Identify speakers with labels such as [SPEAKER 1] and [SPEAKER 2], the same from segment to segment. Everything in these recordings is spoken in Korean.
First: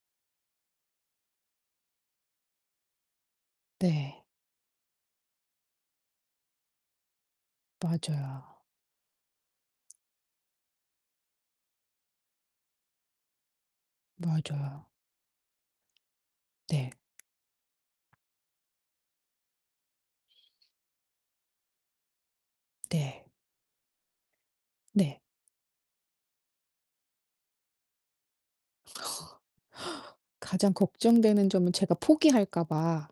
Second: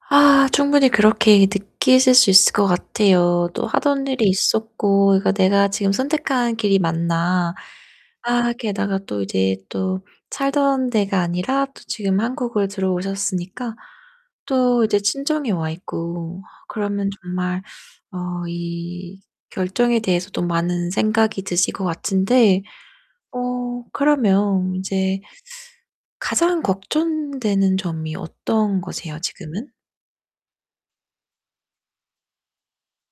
[SPEAKER 1] 아 충분히 그렇게 느끼실 수 있을 것 같아요. 또 하던
[SPEAKER 2] 네.
[SPEAKER 1] 일이 있었고 그러니까 '내가 지금 선택한 길이 맞나?' 아
[SPEAKER 2] 맞아요.
[SPEAKER 1] 게다가 또 이제 또 살던 데가 아니라 또 지금 한국을 들어오셨으니까 또
[SPEAKER 2] 맞아요.
[SPEAKER 1] 이제 친정에 와 있고
[SPEAKER 2] 네.
[SPEAKER 1] 그러면 정말 어 이 결정에 대해서도 많은 생각이 드실 것 같은데
[SPEAKER 2] 네.
[SPEAKER 1] 어 그러면
[SPEAKER 2] 네.
[SPEAKER 1] 인제 가장 걱정되는 점이 어떤 거세요, 지금은?
[SPEAKER 2] 가장 걱정되는 점은 제가 포기할까 봐.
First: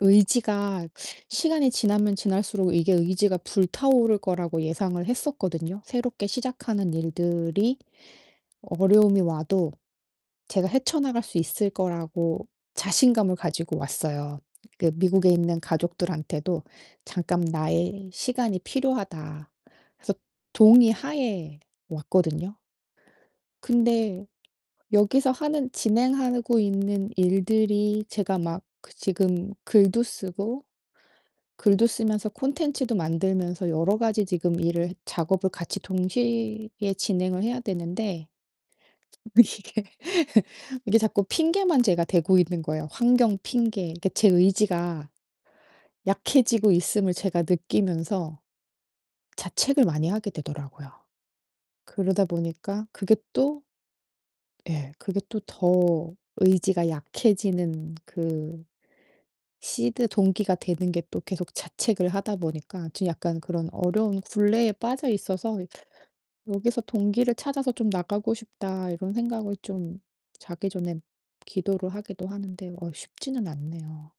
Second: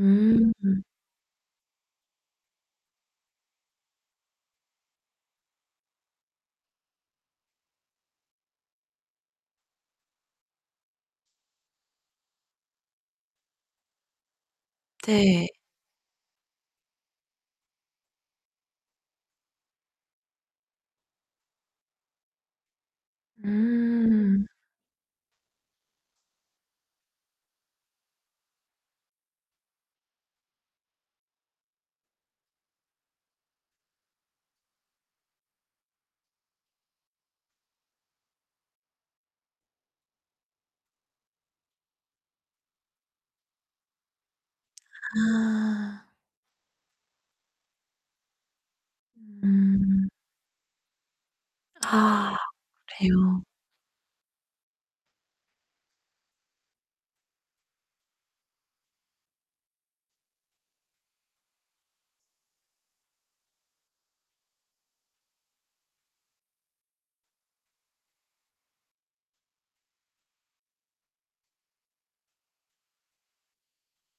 [SPEAKER 1] 음.
[SPEAKER 2] 의지가 시간이 지나면 지날수록 이게 의지가 불타오를 거라고 예상을 했었거든요. 새롭게 시작하는 일들이 어려움이 와도 제가 '헤쳐 나갈 수 있을 거'라고 자신감을 가지고 왔어요. 그 미국에
[SPEAKER 1] 네.
[SPEAKER 2] 있는 가족들한테도 "잠깐 나의 시간이 필요하다." 그래서 동의하에 왔거든요. 근데
[SPEAKER 1] 음.
[SPEAKER 2] 여기서 하는 진행하고 있는 일들이 제가 막 그 지금 글도 쓰고 글도 쓰면서 콘텐츠도 만들면서 여러가지 지금 일을 작업을 같이 동시에 진행을 해야 되는데 이게 이게 자꾸 핑계만 제가 대고 있는 거예요, 환경 핑계. 그러니까 제 의지가
[SPEAKER 1] 아.
[SPEAKER 2] 약해지고 있음을 제가 느끼면서 자책을
[SPEAKER 1] 음.
[SPEAKER 2] 많이 하게 되더라고요. 그러다
[SPEAKER 1] 아
[SPEAKER 2] 보니까 그게
[SPEAKER 1] 그래요?
[SPEAKER 2] 또 예. 그게 또 더 의지가 약해지는 그 seed 동기가 되는 게 또 계속 자책을 하다 보니까 좀 약간 그런 어려운 굴레에 빠져 있어서 '여기서 동기를 찾아서 좀 나가고 싶다.' 이런 생각을 좀 자기 전에 기도를 하기도 하는데 어 쉽지는 않네요.